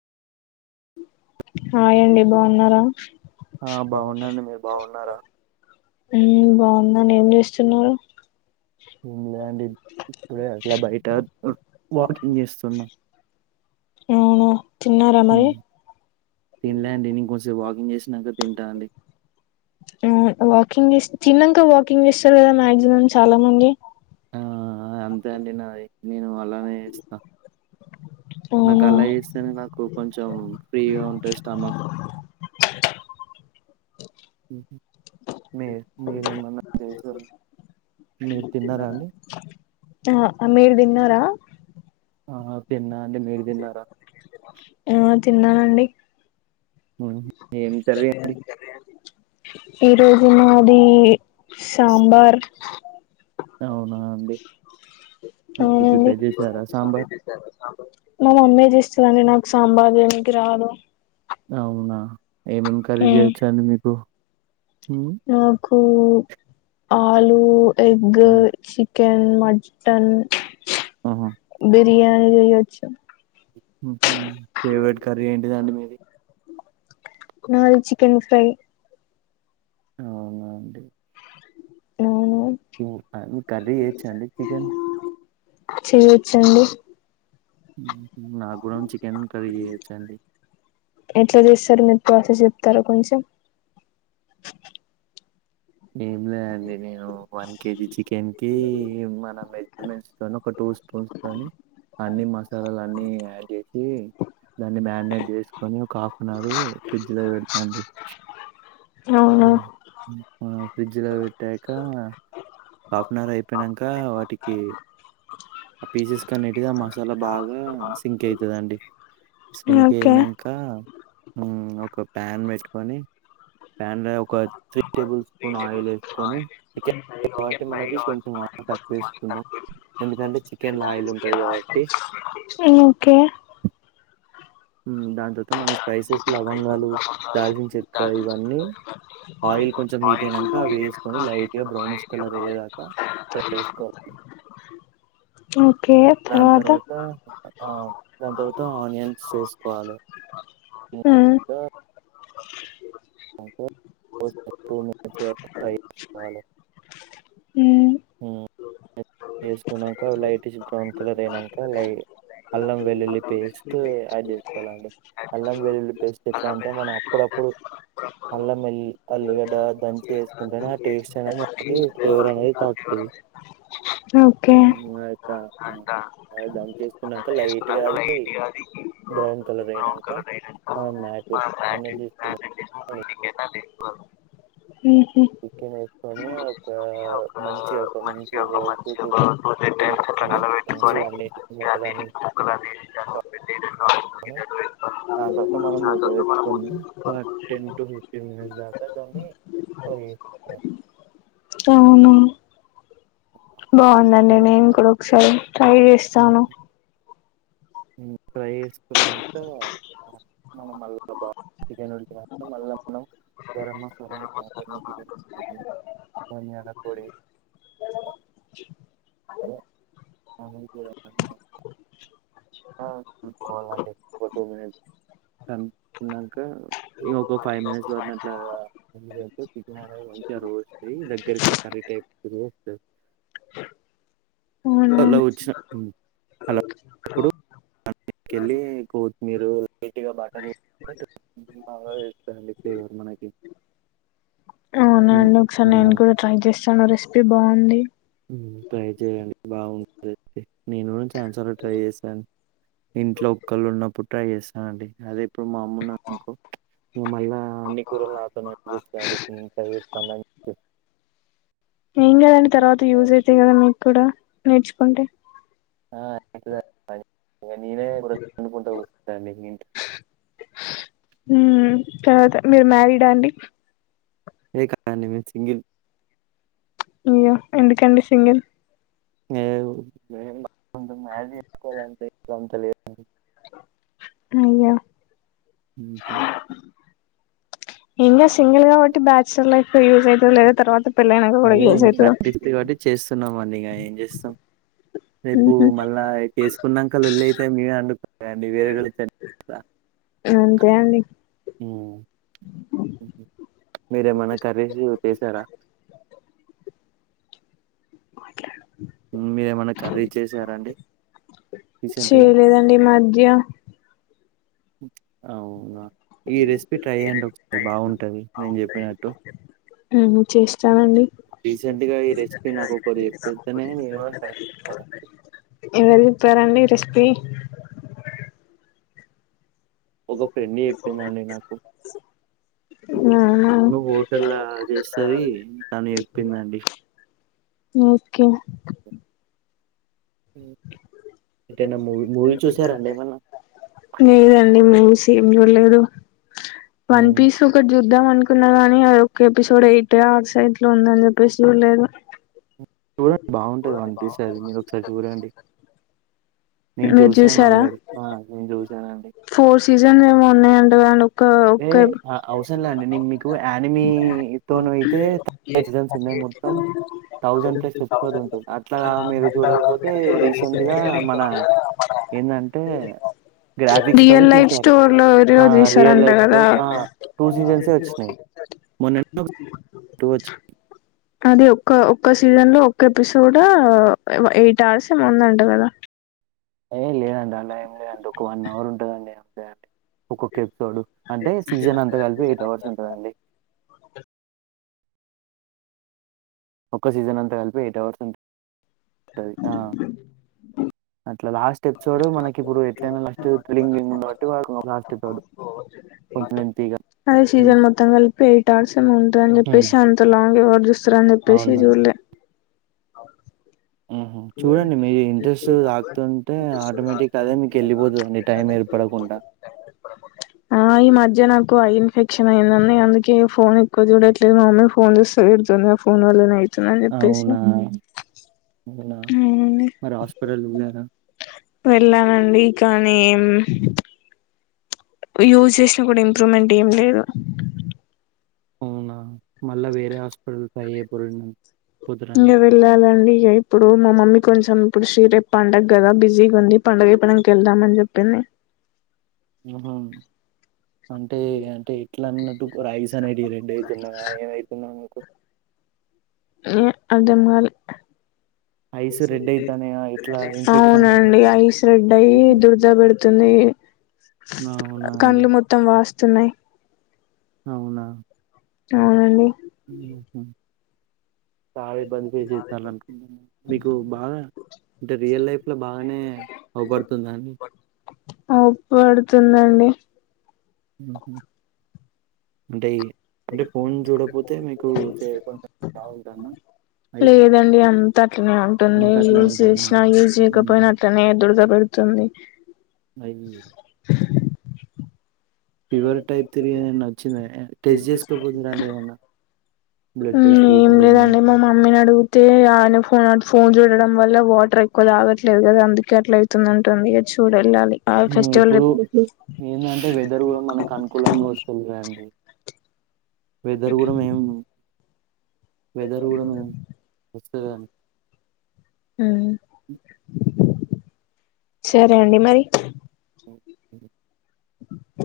Hi అండి, బాన్నారా. ఆ బాగున్నాండి, మీరు బాగున్నారా. మొన్న ఏం జెస్తున్నారు. లండ్ ఇప్పుడే అట్లా బయట, ఉ, వాకింగ్, చేస్తున్నా. అవును. తిన్నారా మరి, ఉమ్, తినలే అండి నేను కొంచెం వాకింగ్ చేసినాక తింటా అండి ఉమ్ వాకింగ్ చేస్ తిన్నాక వాకింగ్ చేస్తారు గదా మ. అజరూమ్ చాలా మంది. ఆ అంతే అండి నాది, నేను అలానే ఇస్తా. నాకు అవునా అలా చేస్తేనే నాకు కొంచెం ఫ్రీగా ఉంటాది స్టమక్. మీ మీరేమన్నా, చేసు మీరు తిన్నారాండి. ఆ మీరు తిన్నారా ఆ తిన్న. ఇంకేది మీరు తిన్నారా. తిన్నాానండి. ఉమ్ ఎం కర్రీ అండి. ఈ రోజు మాది. సాంబార్. అవునా అండి. మీరు అవునండి, ప్రిపేర్ చేసారా సాంబార్ మా మమ్మే చేసి. దంది నాకు సాంబార్ ఏంది రాలో అవునా ఏమేం కరీ చేయొచ్చండి మీకు ఊ ఊ ఆలు ఎగ్గు చిక్ కెన్ మటన్ ఆహా బి దియ ఏయచ్చు ఉ ఊ ఫేవరెట్ కర్రీ ఏంటిదండి మీది నాది చికెన్ ఫ్రై అవునా అండి అవును ఊ ఆ మీక్ కర్రీ చేయచ్చండి చికెన్ చేయచ్చండి ఊ నా కూడాన్ చికెన్ కర్రీ చేయచ్చండి తర కొంచెం ఏం లేండి నేను వన్ కేజీ చికెన్కి మన మెజర్మెంట్స్తో ఒక టూ స్పూన్స్తోని అన్నీ మసాలాలు అన్నీ యాడ్ చేసి దాన్ని మ్యాగ్నెట్ చేసుకొని ఇగ ఒక హాఫ్ అన్ అవర్ ఫ్రిడ్జ్ లో పెడతండ్రి ఊ అవునా ఉ ఆ ఫ్రిడ్జ్లో పెట్టాక హాఫ్ అన్ అవర్ అయిపోయినంక వాటికి ఆ పీసెస్ కనిటిది ఆ మసాలా బాగా సింక్ ఐతదండి సింక్ ఓకే అయినంక ఊ ఒక ప్యాన్ పెట్టుకొని ప్యాన్లో ఒక త్రీ టేబుల్ స్పూన్ ఆయిల్ వేసుకొని చికెన్ కాబట్టి మనకి కొంచెం ఆయిల్ తక్కువ వేస్తున్నాం ఎందుకంటే చికెన్లో ఆయిల్ ఉంటది కాబట్టి ఓకే ఉ దాంతోట్ మన స్పైసెస్ లవంగాలు దాల్చిన చెక్క ఇవన్నీ ఆయిల్ కొంచెం హీట్ అయినాక అవి వేసుకొని లైట్ గా బ్రౌనిష్ కలర్ వయ్యేదాకా ఫ్రై యేసుకోవాలి ఓ దాని తర్వాత దాని తర్వాత ఆనియన్స్ వేసుకోవాలి ఊ ఓ కే [unintelligible] అయ్యేంత వరకు ఫ్రై చేసుకోవాలి హ్ వేసుకున్నాక లైటిష్ బ్రౌన్ కలర్ అయినాక లై అల్లం వెల్లుల్లి పేస్ట్ యాడ్ చేసుకోవాలండి అల్లం వెల్లుల్లి పేస్ట్ ఎట్లా అంటే మనం అప్పుడప్పుడు అల్లం ఎల్లిగడ్డ దంచి వేసుక్ కుంటనే ఆ టేస్ట్ అనేది మనకి ఫ్లేవర్ అనేది తాకుతది ఓకే ద ద ఆ దమ్ చేకున్నాక లైట్ గా అది బ్రౌన్ కలర్ అయినాక మనం మ్యాట్ అన్నదిసుకున్న హుహ్ బండి మీద ఒక మంచి ఒక మంచి ఒక [inaudible] థాంక్స్ అండి ఒకే అండి మంచిగా అని చికెన్ ముక్కలు అన్ని ఆ తర్వాత మనం మూత పెట్ పెట్టుకొని thirteen to five to minutes దాకా ఉండి సర్వ్ చేసుకోవాలి ఏమో ఏమో ఫ్రై బాగుందండి నేను చేసుకున్నాక కూడా ఒకసారి ట్రై చేస్తాను హు ట్రై చెస్ ై [inaudible] మనం మళ్ళా బా చికెన్ ఉ ఉడికిన మళ్ల మనం గరంమసాలా ధనియాల పొడి స్లిమ్ లో పెట్టుకోవాలి అండి ఫోర్టీన్ మినిట్స్ ఇంకా ఇంకో ఫైవ్ మినిట్స్ పట్టినక చికెన్ అనేది మంచిగా రోస్ట్ అయ్యి దగ్గరికి కర్రీ టైప్ లో స [inaudible] అవునా ఇప్పుడు దాని మిదికెళ్ళి కోతిమీరు లైట్ గా బటర్ వేస్తే [inaudible] తరువాత తెలుస్తది అండి ఫ్లేవర్ మనకి హ్మ్. అవునాండి ఒకసారి నేను హ్మ్. కూడా ట్రై చేస్తాను రెస్ ఒకే బై అండి ఒకే నేను కూడా చాలా ట్రై చేశాను. ఇంట్లో ఒక్కళ్ళు ఉన్నప్పుడు ట్రై చేస్తానండి అదే ఇప్పుడు మా అమ్మ ఉన్నది అనుకో మళ్ళా అన్ని కూరలు నాతోనే అండిపిస్తదండి ఇప్పుడు నేను ఇట్లా చేస్తానని. ఏం కాదు అండి తర్వాత యూజ్ కదా మీకు కూడా నేర్చుకుంటే, నేనే ఇప్పుడు వండుకుంట కూర్చుంటా అండి ఇగ ఇంట్లో మ్మ్ తర్వాత మీరు మ్యారీడా అండి. ఏ కాదు అండి మీ సింగిల్. అయ్యో ఎందుకండి సింగిల్. ఏ మ్యాజీకో అందే [unintelligible] అంతా లేదండి. అయ్యా ఉహూ ఏం కాదు. సింగల్ కాబట్టి బ్యాచిలర్ లైఫ్ యూజ్ అయితదో లేదొ తర్వాత పెళ్ళైనాక కూడా అదే యూజ్ ఇంకా అవుతుంది ప్రాక్టీస్ కాబట్టి చేస్తున్నాంమండి ఇగా ఏం చేస్తాం రేపు ఉహు మళ్ళా చేసుకున్నాంక లొల్లి అయితే మీరే అండుకోండి వేరేగా అంతే అండి ఉమ్ మీరేమన్నా కర్రీసి చేసారా. మాట్లాడు మీరేమన్నా కర్రీ చేసారాండి రీసెంట్గా. చేయలేదండి ఈ మధ్య అవునా ఈ రెసిపీ ట్రై చేయండి ఒకసారి బాగుంటది నేను చెప్పినట్టు ఉహు చేస్తానండి రీసెంట్ గా ఈ రెసిపీ నాకు ఒకరు చెపీ కానీ ఎవరో తెలుసుకోవాలి. ఈ రెసిపి ఒక ఫ్రెండ్ చెప్పిందండి నాకు అవునా తను హోటల్లా చేస్తది తను చెప్పిందండి. ఓ ఒకే అ ఏమన్నా లేదండి మూవీస్ ఏం చూలేదు. వన్ ఉమ్ పీస్ ఒకటి ఇద్దాం అనుకున్నా కానీ అ ఒ ఎపిసోడ్ ఎయిట్ ఆ స ఇంట్లో ఉందని చెప్పేసి చూడలేదు చూడండి బాగుంటది వనిపిస అది మీరు ఒకసారి చూడండి నేను మీరు చూసాను చూసారా ఆల్వేడీ నేను చూసానుండి ఫోర్ సీజన్స్ ఏమో ఉన్నాయంట కదండి ఒక్క ఒక్క అవసర లేండి నేను మీకు యానిమీ తన అయితేన్స్ ఉన్నా మొత్తం థౌసండ్ ఉంటుంది అట్లాగా మీరు చూడకపోతే రీసెంట్ గా ఏంటంటే గ్రాఫిక్స్తో రియల్ లైఫ్ తీసారు స్టోర్ లో ఏదో ఆ రియల్ తీసారంట లైఫ్తో కదా టూ సీజన్సే వచ్చినాయి మొన్నే టూ వచ్చ అది ఒక్క ఒక్క సీజన్ లో ఒక్క ఎపిసోడ్ ఎయిట్ అర్స్ ఏమాన్దంట కదా ఏ లేదండి అలా ఏం లేదండి ఒక వన్ అవర్ ఉంటుందండి ఏ ఒక్కొక్క చూడు అంటే సీజన్ అంతా కలిపి ఎయిట్ అవర్స్ ఉంటుందండి ఒక్క సీజన్ అంతా కలిపి ఎయిట్ అవర్స్ ఉం అట్లా లాస్ట్ ఎపిసోడ్ మనకి ఇప్పుడు ఎట్లయినా లాస్ట్ థ్రిల్లింగ్ ఉంది కాబట్టి లాస్ట్ ఎపిసోడ్ కొంచెం లెంతీగా అదే సీజన్ మొత్తం కలిపి ఎయిట్ ఆర్స మంద అ ఉమ్, చెప్పేసి అంత లాంగ అట్లని చెపేశి అవునండి చూడలే మ్మ్. చూడండి మీ ఇంట్రెస్ట్ తాకుతుంటే ఆటోమేటిక్ అదే మీకు వెళ్ళిపోతుందండి టైం ఏర్పడకుండా ఆ ఈ మధ్య నాకు అయి ఫేక్షన్ అయిందండి అందుకే ఫోన్ ఎక్కువ చూడట్లేదు మామ్మీ ఫోన్ చూస్తే పెడుతుంది ఆ ఫోన్ వల్లనేయి చిన చెప్పేసి అవునా ఉమ్. మరి హాస్పిటల్ లేనా వెళ్ళానండి కానీ యూజ్ చేసినా కూడా ఇంప్రూవ్మెంట్ ఏం లేదు అవునా మళ్ళా వేరే హాస్పిటల్స్ అయ్యే ప ఇగ వెళ్ళాలండి ఇక ఇప్పుడు మా మమ్మీ కొంచెం ఇప్పుడు షిరే పండకదా బిజీగా ఉంది పండుగ పనికి వెళ్దాం అని చెప్పింది హ అంటే అంటే ఎట్లాన్నటు రైస్ అనేటి రెడ్డు అయితున్నావా ఏమవుతున్నాకు ఉ అర్ధం కాలే ఐస్ రెడ్ అవుతున్నాయా ఇట్లా ఇన్ఫెక్షన్ అంటే అవునండి ఐస్ రెడ్ అయి దుర్దా పెడుతుంది ఆవునండి తున్నాయి అవునా అవునండి ఉ చాలా ఇబ్బంది ఫేస్ చేతాలనుకుంట మీకు బాగా అంటే రియల్ లైఫ్ లో బాగానే అవపడుతుందండి పడుతుందండి అంటే ఈ చే- కొంచెం బాగుంటానా ఐస్ లేదండి అంత అట్లనే ఉంటుంది అంతట్లో యూజ్ ఉంటానా చేసినా యూజ్ చేయకపోయినా మ్మ్. అట్నే దురద పెడుతుంది అయ్యి ఫివర్ టైప్ త్రీ అనన్నా వచ్చినయ టెస్ట్ చేసుకోపోతుందండి ఏమన్నా బ్లడ్ హు టెస్ట్ ఏం గిట్లా లేదండి ఏమైనా? మా మమ్మీని అడిగితే ఆయన ఫోన్ ఫోన్ చూడ్ డం వల్ల వాటర్ ఎక్కువ తగట్లేదు కదా అందుకే అట్లా అయితుంది ఉంటుంది ఇగ చూ వెళ్ళాలి హు ఇప్పుడు ఏందంటే వెదర్ కూడా మనకు అనుకూలంగా వస్తులేదండి వెదరు కూడా మేం వెదర్ కుడము వస్త [unintelligible] మ్మ్ సరే అండి మరి అ